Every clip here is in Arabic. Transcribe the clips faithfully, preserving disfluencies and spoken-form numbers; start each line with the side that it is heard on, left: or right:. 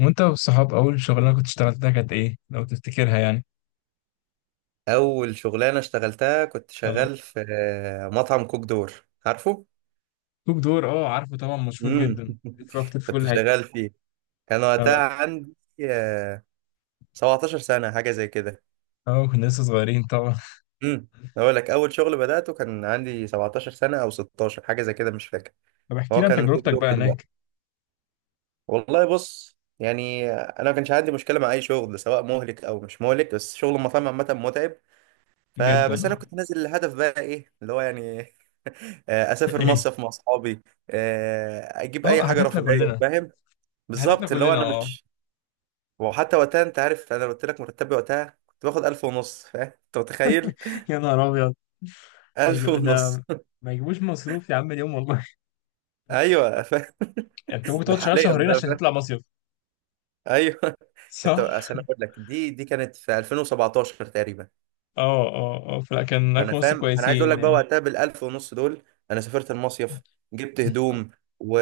left: وانت والصحاب اول شغلانه كنت اشتغلتها كانت ايه لو تفتكرها يعني؟
right: اول شغلانه اشتغلتها كنت
left: اه.
right: شغال في آه، مطعم كوك دور. عارفه؟
left: كوك دور، اه، عارفه طبعا، مشهور
right: امم.
left: جدا بيتواجد في
right: كنت
left: كل حته.
right: شغال فيه. كان وقتها
left: اه
right: عندي آه، سبعتاشر سنه، حاجه زي كده.
left: اه، كنا لسه صغيرين طبعا.
right: امم اقول لك، اول شغل بداته كان عندي سبعتاشر سنه او ستاشر، حاجه زي كده، مش فاكر.
left: طب احكي
right: هو
left: لي عن
right: كان كوك
left: تجربتك
right: دور
left: بقى
right: دلوقتي.
left: هناك.
right: والله بص، يعني انا ما كانش عندي مشكله مع اي شغل، سواء مهلك او مش مهلك، بس شغل المطاعم عامه متعب.
left: جدا
right: فبس انا
left: اه.
right: كنت نازل، الهدف بقى ايه اللي هو يعني. آه، اسافر
left: ايه.
right: مصيف مع اصحابي، آه، اجيب اي
left: اه.
right: حاجه
left: اهدافنا
right: رفاهيه،
left: كلنا.
right: فاهم؟
left: اهدافنا
right: بالظبط، اللي هو
left: كلنا،
right: انا
left: اه.
right: مش. وحتى وقتها، انت عارف انا قلت لك مرتبي وقتها كنت باخد الف ونص، فاهم؟ انت متخيل؟
left: يا نهار ابيض! ما
right: الف
left: يجيب-
right: ونص.
left: ده، ما يجيبوش مصروف يا عم اليوم والله.
right: ايوه فاهم.
left: انت ممكن
right: ده
left: تقعد شغال
right: حاليا
left: شهرين
right: بقى،
left: عشان
right: فاهم.
left: تطلع مصيف.
right: ايوه. انت
left: صح.
right: اصل انا اقول لك، دي دي كانت في الفين وسبعتاشر تقريبا.
left: اه اه اه، فلا كان ألف
right: فانا
left: ونص
right: فاهم، انا عايز اقول
left: كويسين
right: لك بقى
left: يعني.
right: وقتها بالالف ونص دول، انا سافرت المصيف، جبت هدوم، و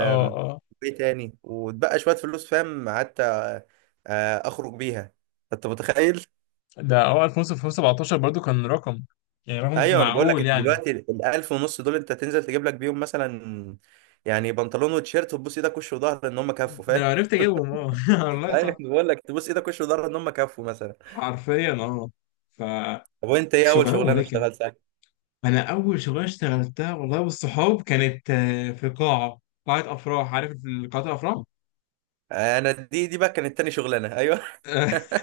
left: اه اه،
right: ايه تاني، واتبقى شويه فلوس، فاهم؟ قعدت آه، اخرج بيها، انت متخيل؟
left: ده اه ألف ونص في ألفين وسبعتاشر برضو كان رقم، يعني رقم
right: ايوه، انا بقول لك،
left: معقول
right: انت
left: يعني.
right: دلوقتي الالف ونص دول انت تنزل تجيب لك بيهم مثلا، يعني بنطلون وتيشيرت، وتبوس ايدك وش وظهر ان هم كفوا، فاهم؟
left: لو عرفت اجيبهم اه، والله
right: ايوه،
left: صح.
right: بقول لك تبوس ايدك وش وظهر ان هم كفوا مثلا.
left: حرفيا اه.
right: طب وانت، ايه اول
left: فشغلانه
right: شغلانه
left: مهلكه.
right: اشتغلتها؟
left: انا اول شغلانه اشتغلتها والله بالصحاب كانت آه، في قاعه، قاعه افراح عارف، قاعه الافراح.
right: انا دي دي بقى كانت تاني شغلانه، ايوه.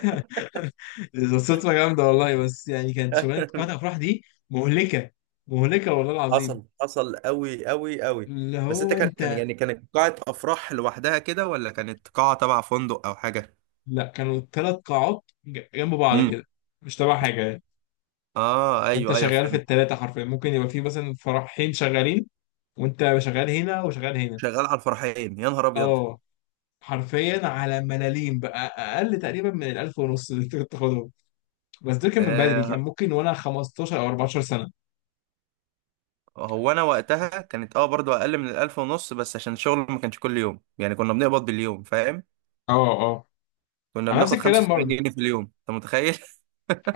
left: ده صدفه جامده والله، بس يعني كانت شغلانه قاعه الافراح دي مهلكه، مهلكه والله العظيم.
right: حصل، حصل قوي قوي قوي.
left: اللي
right: بس انت،
left: هو
right: كان كان
left: انت.
right: يعني، كانت قاعة افراح لوحدها كده، ولا كانت قاعة تبع فندق او حاجة؟
left: لا كانوا ثلاث قاعات ج- جنب بعض
right: امم.
left: كده، مش تبع حاجه يعني.
right: اه
left: فانت
right: ايوه ايوه
left: شغال في
right: فهمت.
left: الثلاثه حرفيا، ممكن يبقى في مثلا فرحين شغالين وانت شغال هنا وشغال هنا.
right: شغال على الفرحين؟ يا نهار ابيض.
left: اه، حرفيا على ملاليم بقى اقل تقريبا من الالف ونص اللي انت كنت تاخدهم، بس دول كان من بدري، كان
right: آه
left: ممكن وانا خمستاشر او أربعة عشر سنه.
right: هو انا وقتها كانت، اه، برضو اقل من الالف ونص، بس عشان الشغل ما كانش كل يوم، يعني كنا بنقبض باليوم، فاهم؟
left: اه اه،
right: كنا
left: على نفس
right: بناخد
left: الكلام
right: 75
left: برضه.
right: جنيه في اليوم، انت متخيل؟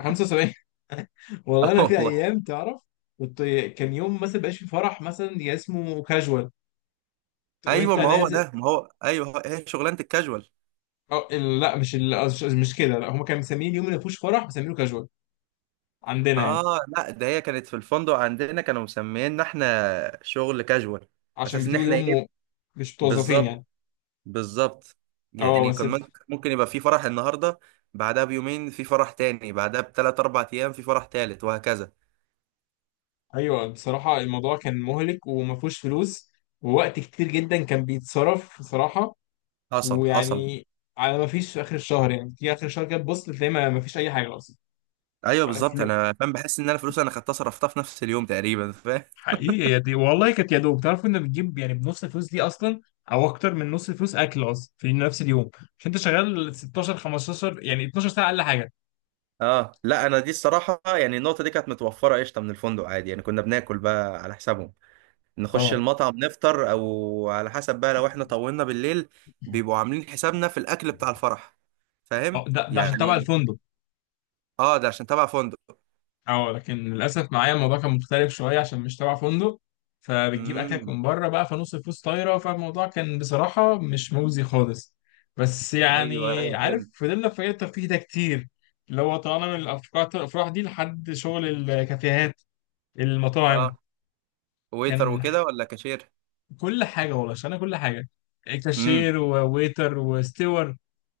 left: خمسه وسبعين. والله
right: اه
left: انا في
right: والله.
left: ايام تعرف كنت. كان يوم مثلا بقاش في فرح مثلا، يا اسمه كاجوال، تقوم
right: ايوه،
left: انت
right: ما هو
left: نازل.
right: ده ما هو ايوه، هو- هي شغلانة الكاجوال.
left: أو ال- لا، مش ال- آه، مش مش كده، لا هم كانوا مسميين يوم اللي ما فيهوش فرح مسمينه كاجوال عندنا
right: اه
left: يعني.
right: لا، ده هي كانت في الفندق عندنا، كانوا مسمينا احنا شغل كاجوال.
left: عشان
right: اساس ان
left: بتيجوا
right: احنا
left: يوم
right: ايه؟
left: مو- مش متوظفين
right: بالظبط،
left: يعني.
right: بالظبط.
left: اه
right: يعني
left: بس.
right: كان ممكن ممكن يبقى في فرح النهارده، بعدها بيومين في فرح تاني، بعدها بثلاث اربع ايام في فرح تالت وهكذا.
left: ايوه بصراحه الموضوع كان مهلك، وما فيهوش فلوس ووقت كتير جدا كان بيتصرف بصراحه.
right: حصل حصل.
left: ويعني على ما فيش في اخر الشهر، يعني في اخر الشهر كده تبص تلاقي ما ما فيش اي حاجه اصلا،
right: ايوه
left: ولا
right: بالظبط،
left: فلوس.
right: انا فاهم، بحس ان انا فلوس انا خدتها صرفتها في نفس اليوم تقريبا، فاهم؟
left: حقيقي، يا دي والله كانت يا دوب، تعرف كنا بنجيب يعني بنص الفلوس دي اصلا، او اكتر من نص الفلوس اكل اصلا في نفس اليوم، عشان انت شغال ستاشر خمستاشر يعني اتناشر ساعه اقل حاجه.
right: اه لا، انا دي الصراحه، يعني النقطه دي كانت متوفره قشطه من الفندق، عادي، يعني كنا بناكل بقى على حسابهم، نخش
left: اه.
right: المطعم نفطر، او على حسب بقى لو احنا طولنا بالليل، بيبقوا عاملين حسابنا في الاكل بتاع الفرح،
left: آه،
right: فاهم؟
left: ده ده عشان تبع
right: يعني
left: الفندق.
right: اه، ده عشان تبع فندق.
left: اه لكن للاسف معايا الموضوع كان مختلف شويه عشان مش تبع فندق، فبتجيب اكلك
right: امم.
left: من بره بقى، فنص الفلوس طايره، فالموضوع كان بصراحه مش مجزي خالص. بس
right: ايوه
left: يعني
right: ايوه
left: عارف
right: فهمت.
left: فضلنا في الترفيه ده كتير، اللي هو طلعنا من الافكار الافراح دي لحد شغل الكافيهات، المطاعم.
right: اه، ويتر
left: كان،
right: وكده ولا كاشير؟
left: كل حاجه والله اشتغلنا كل حاجه،
right: امم
left: كاشير وويتر وستيور.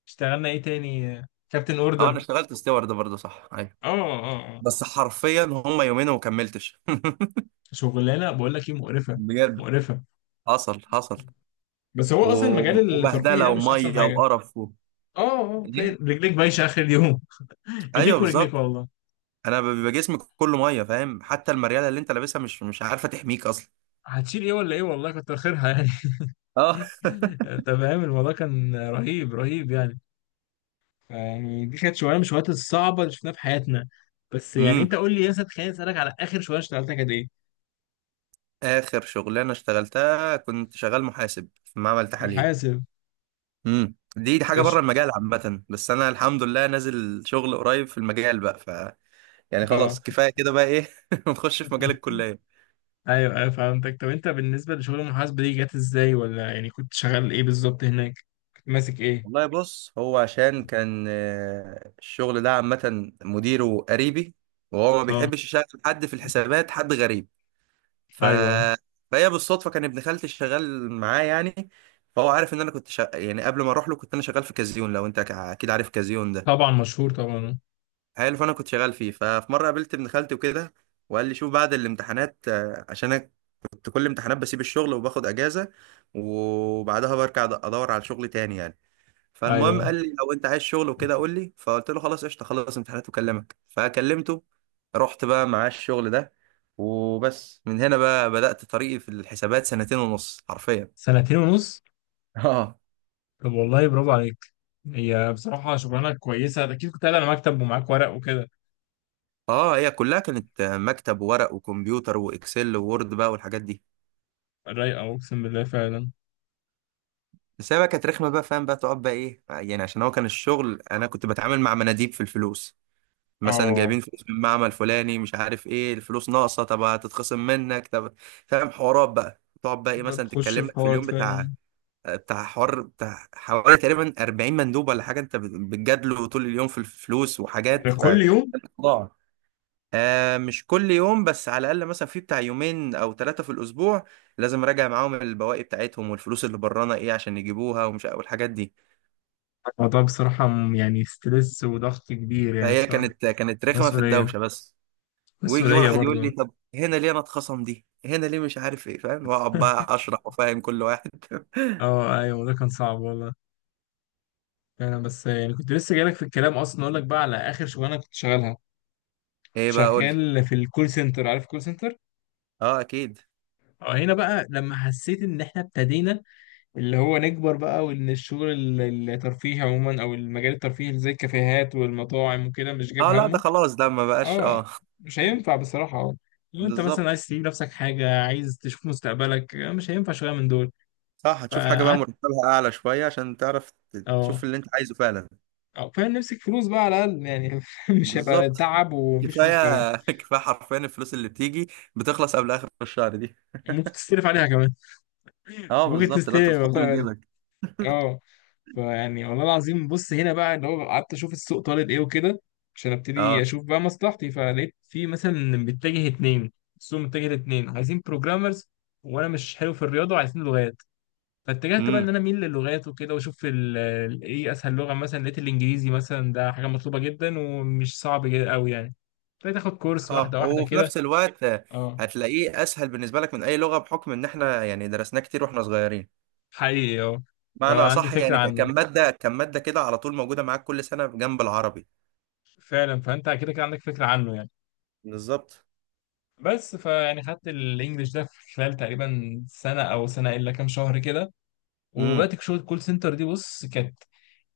left: اشتغلنا ايه تاني، كابتن
right: اه. انا
left: اوردر.
right: اشتغلت ستيوارد برضه، صح، ايوه.
left: اه اه اه.
right: بس حرفيا هم يومين وما كملتش.
left: شغلانه بقول لك ايه، مقرفه،
right: بجد،
left: مقرفه.
right: حصل حصل.
left: بس هو اصلا
right: و-
left: المجال الترفيهي
right: وبهدله
left: ده مش احسن
right: وميه
left: حاجه.
right: وقرف و...
left: اه اه، تلاقي
right: إيه؟
left: رجليك بايشه اخر اليوم.
right: ايوه
left: ايديك ورجليك
right: بالظبط.
left: والله.
right: انا بيبقى جسمي كله ميه، فاهم؟ حتى المرياله اللي انت لابسها، مش مش عارفه تحميك اصلا.
left: هتشيل ايه ولا ايه والله، كتر خيرها يعني.
right: اه.
left: انت فاهم الموضوع كان رهيب، رهيب يعني، يعني دي كانت شغلانه من الشغلات الصعبه اللي شفناها في حياتنا. بس يعني
right: امم.
left: انت قول لي يا سيد، خليني اسالك على اخر شغلانه اشتغلتها كانت ايه؟
right: اخر شغلانه اشتغلتها، كنت شغال محاسب في معمل تحاليل.
left: محاسب.
right: امم، دي دي
left: ده
right: حاجه
left: ش-
right: بره المجال عامه، بس انا الحمد لله نازل شغل قريب في المجال بقى، ف يعني
left: اه.
right: خلاص كفايه كده بقى، ايه. نخش في مجال الكليه.
left: ايوه ايوه فهمتك، طب انت بالنسبه لشغل المحاسبه دي جت ازاي، ولا يعني كنت شغال ايه بالظبط هناك؟ كنت ماسك ايه؟
right: والله بص، هو عشان كان آه، الشغل ده عامه مديره قريبي، وهو ما
left: اه
right: بيحبش يشغل حد في الحسابات حد غريب، ف...
left: ايوه.
right: فهي بالصدفه كان ابن خالتي شغال معاه يعني. فهو عارف ان انا كنت شغ... يعني قبل ما اروح له كنت انا شغال في كازيون، لو انت اكيد عارف كازيون ده.
left: طبعا مشهور طبعا.
right: حلو. فانا كنت شغال فيه. ففي مره قابلت ابن خالتي وكده، وقال لي شوف بعد الامتحانات، آه، عشان انا كنت كل امتحانات بسيب الشغل وباخد اجازه، وبعدها برجع ادور على شغل تاني يعني. فالمهم
left: ايوه.
right: قال لي لو انت عايز شغل وكده قول لي، فقلت له خلاص قشطه، خلص امتحانات وكلمك. فكلمته، رحت بقى معاه الشغل ده، وبس من هنا بقى بدأت طريقي في الحسابات، سنتين ونص حرفيا.
left: سنتين ونص.
right: اه.
left: طب والله برافو عليك، هي بصراحة شغلانة كويسة أكيد كنت قاعد على مكتب ومعاك ورق وكده.
right: اه، هي كلها كانت مكتب وورق وكمبيوتر واكسل ووورد بقى والحاجات دي.
left: رايقة أقسم بالله فعلا.
right: بس هي بقى كانت رخمه بقى، فاهم بقى تقعد بقى ايه، يعني عشان هو كان الشغل انا كنت بتعامل مع مناديب في الفلوس، مثلا
left: اه.
right: جايبين فلوس من معمل فلاني مش عارف ايه، الفلوس ناقصه، طب هتتخصم منك، طب، فاهم؟ حوارات بقى تقعد بقى ايه،
left: ده
right: مثلا
left: تخش
right: تتكلم
left: في
right: لك في
left: حوارات
right: اليوم
left: فعلا.
right: بتاع بتاع حوار بتاع حوالي تقريبا اربعين مندوب ولا حاجه، انت بتجادله طول اليوم في الفلوس
left: ده
right: وحاجات، ف
left: كل يوم.
right: ضاع. آه مش كل يوم، بس على الاقل مثلا في بتاع يومين او ثلاثه في الاسبوع لازم اراجع معاهم البواقي بتاعتهم والفلوس اللي برانا ايه عشان يجيبوها ومش، والحاجات دي.
left: الموضوع بصراحة م- يعني ستريس وضغط كبير يعني
right: فهي
left: بصراحة.
right: كانت كانت رخمه في
left: مسؤولية،
right: الدوشه بس. ويجي
left: مسؤولية
right: واحد
left: برضو.
right: يقول لي، طب هنا ليه انا اتخصم دي، هنا ليه، مش عارف ايه، فاهم؟ واقعد بقى اشرح وافهم كل واحد.
left: اه ايوه ده كان صعب والله فعلا، بس يعني كنت لسه جايلك في الكلام اصلا اقول لك بقى على اخر شغلانه كنت شغالها،
right: ايه بقى، قول لي.
left: شغال في الكول سنتر، عارف الكول سنتر؟
right: اه اكيد.
left: اه، هنا بقى لما حسيت ان احنا ابتدينا، اللي هو نكبر بقى، وان الشغل ال- الترفيهي عموما او المجال الترفيهي اللي زي الكافيهات والمطاعم وكده مش جايب
right: اه لا، ده
left: همه.
right: خلاص، ده ما بقاش، اه.
left: اه، مش هينفع بصراحة، اه لو انت مثلا
right: بالظبط.
left: عايز تجيب نفسك حاجة عايز تشوف مستقبلك آه، مش هينفع شوية من دول.
right: صح، هتشوف حاجه بقى
left: فقعدت،
right: مرتبها اعلى شويه عشان تعرف ت- تشوف
left: اه،
right: اللي انت عايزه فعلا.
left: اه فاهم نمسك فلوس بقى على الأقل يعني، مش هيبقى
right: بالظبط.
left: تعب ومفيش فلوس كمان.
right: كفايه. كفايه حرفيا، الفلوس اللي بتيجي بتخلص قبل اخر الشهر دي.
left: ممكن تستلف عليها كمان.
right: اه
left: ممكن
right: بالظبط، لا انت
left: تستلف
right: بتحط من
left: والله.
right: جيبك.
left: اه. فيعني والله العظيم، بص هنا بقى اللي هو قعدت اشوف السوق طالب ايه وكده عشان
right: اه.
left: ابتدي اشوف بقى مصلحتي، فلقيت في مثلا إن متجه اتنين، السوق متجه لاتنين عايزين بروجرامرز، وانا مش حلو في الرياضه وعايزين لغات. فاتجهت بقى
right: امم
left: ان انا اميل للغات وكده، واشوف ال- ال- ايه اسهل لغه، مثلا لقيت الانجليزي مثلا ده حاجه مطلوبه جدا ومش صعب جدا قوي يعني. ابتديت اخد كورس، واحده
right: اه.
left: واحده
right: وفي
left: كده.
right: نفس الوقت
left: اه
right: هتلاقيه اسهل بالنسبه لك من اي لغه، بحكم ان احنا يعني درسناه كتير واحنا صغيرين.
left: حقيقي اه.
right: معنى
left: فعندي
right: صح،
left: فكره
right: يعني ك-
left: عنه،
right: كان مادة كان مادة كده على طول موجودة معاك كل سنة جنب العربي.
left: فعلا، فانت كده كده عندك فكره عنه يعني.
right: بالظبط.
left: بس فيعني خدت الانجليش ده في خلال تقريبا سنه او سنه الا كام شهر كده،
right: امم
left: وبدات شغل الكول سنتر دي، بص كانت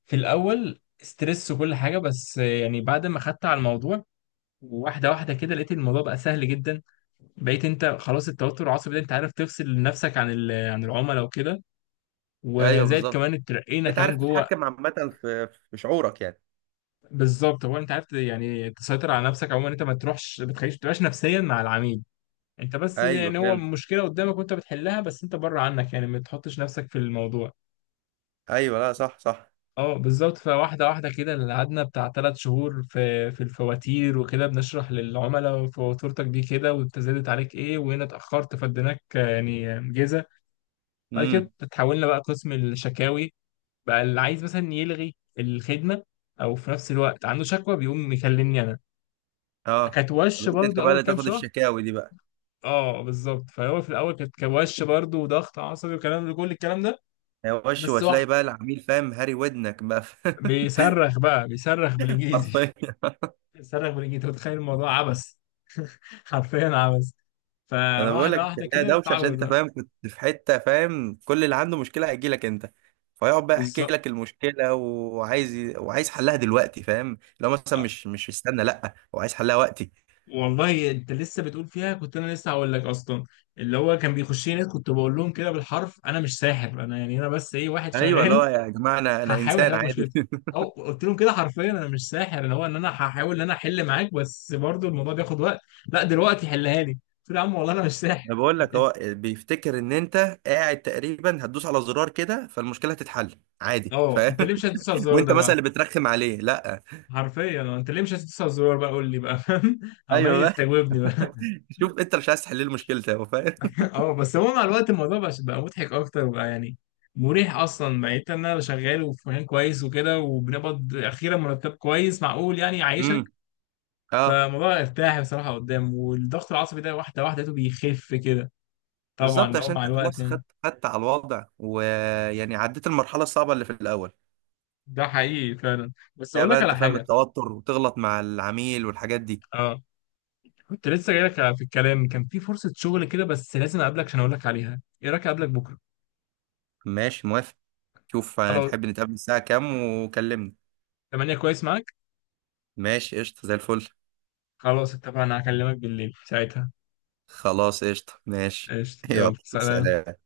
left: في الاول ستريس وكل حاجه، بس يعني بعد ما خدت على الموضوع واحده واحده كده لقيت الموضوع بقى سهل جدا. بقيت انت خلاص التوتر العصبي ده انت عارف تفصل نفسك عن ال- آه، عن العملاء وكده،
right: ايوه
left: وزائد
right: بالظبط.
left: كمان اترقينا
right: انت عارف
left: كمان جوه.
right: تتحكم عامة في في شعورك يعني.
left: بالظبط هو انت عارف يعني تسيطر على نفسك عموما، انت ما تروحش ما تخليش ما تبقاش نفسيا مع العميل، انت بس
right: ايوه
left: يعني هو
right: فهمت.
left: مشكله قدامك وانت بتحلها، بس انت بره عنك يعني ما تحطش نفسك في الموضوع.
right: ايوه لا، صح صح.
left: اه بالظبط، فواحده واحده كده، اللي قعدنا بتاع ثلاث شهور في في الفواتير وكده بنشرح للعملاء فواتورتك دي كده وانت زادت عليك ايه، وهنا اتاخرت فاديناك يعني جيزه. بعد كده
right: امم
left: اتحولنا بقى قسم الشكاوي، بقى اللي عايز مثلا يلغي الخدمه او في نفس الوقت عنده شكوى بيقوم يكلمني انا.
right: اه.
left: كانت
right: طب
left: وش
right: انت، أنت
left: برضو
right: بقى
left: اول
right: اللي
left: كام
right: تاخد
left: شهر.
right: الشكاوي دي بقى؟
left: اه بالظبط، فهو في الاول كانت كان وش برضه وضغط عصبي وكلام كل الكلام ده.
right: يا وش،
left: بس واحد،
right: وتلاقي بقى العميل، فاهم، هاري ودنك بقى.
left: بيصرخ بقى، بيصرخ بالانجليزي.
right: حرفيا.
left: بيصرخ بالانجليزي، أنت متخيل الموضوع عبث، حرفيا عبث.
right: انا بقول لك،
left: فواحده
right: انت
left: واحده
right: هتلاقيها
left: كده
right: دوشه عشان
left: تتعود
right: انت
left: بقى.
right: فاهم كنت في حته، فاهم، كل اللي عنده مشكله هيجي لك انت، فيقعد بقى يحكي
left: بالظبط.
right: لك المشكله، وعايز ي- وعايز حلها دلوقتي، فاهم؟ لو مثلا
left: آه.
right: مش مش استنى، لا، هو عايز حلها وقتي.
left: والله انت لسه بتقول فيها كنت انا لسه هقول لك اصلا، اللي هو كان بيخش لي ناس، كنت بقول لهم كده بالحرف انا مش ساحر، انا يعني انا بس ايه، واحد
right: ايوه
left: شغال،
right: لا يا جماعه، انا انا
left: هحاول احل
right: انسان
left: لك
right: عادي.
left: مشكلتي. او قلت لهم كده حرفيا انا مش ساحر، اللي هو ان انا هحاول ان انا احل معاك، بس برضو الموضوع بياخد وقت، لا دلوقتي حلها لي، قلت له يا عم والله انا مش ساحر.
right: انا بقول لك، هو بيفتكر ان انت قاعد تقريبا هتدوس على زرار كده، فالمشكله هتتحل عادي،
left: اه،
right: فاهم؟
left: انت ليه مش هتدوس على الزرار ده
right: وانت
left: بقى.
right: مثلا اللي بترخم عليه، لا.
left: حرفيا اه، انت ليه مش هتدوس على الزرار بقى، قول لي بقى فاهم، عمال
right: ايوه بقى.
left: يستجوبني بقى.
right: شوف انت مش عايز تحل لي مشكلتي هو، فاهم؟
left: اه بس هو مع الوقت الموضوع بقى بقى مضحك اكتر بقى يعني، مريح اصلا بقيت ان انا شغال وفي مكان كويس وكده وبنقبض اخيرا مرتب كويس معقول يعني يعيشك.
right: امم اه،
left: فالموضوع ارتاح بصراحه قدام، والضغط العصبي ده واحده واحده لقيته بيخف كده، طبعا
right: بالظبط،
left: لو
right: عشان
left: مع
right: انت
left: الوقت
right: خلاص
left: يعني.
right: خدت خدت على الوضع، ويعني عديت المرحله الصعبه اللي في الاول.
left: ده حقيقي فعلا، بس
right: لا
left: اقول
right: بقى،
left: لك
right: انت
left: على
right: فاهم
left: حاجه،
right: التوتر وتغلط مع العميل والحاجات دي.
left: أه، كنت لسه جاي لك في الكلام، كان في فرصة شغل كده بس لازم أقابلك عشان أقول لك عليها، إيه رأيك أقابلك بكرة؟
right: ماشي موافق. شوف
left: خلاص،
right: هنحب نتقابل الساعه كام؟ وكلمني.
left: الثامنه كويس معاك.
right: ماشي قشطه، زي الفل.
left: خلاص اتفقنا، هكلمك بالليل ساعتها.
right: خلاص قشطه، ماشي.
left: قشطة، يلا
right: يلا
left: سلام.
right: سلام.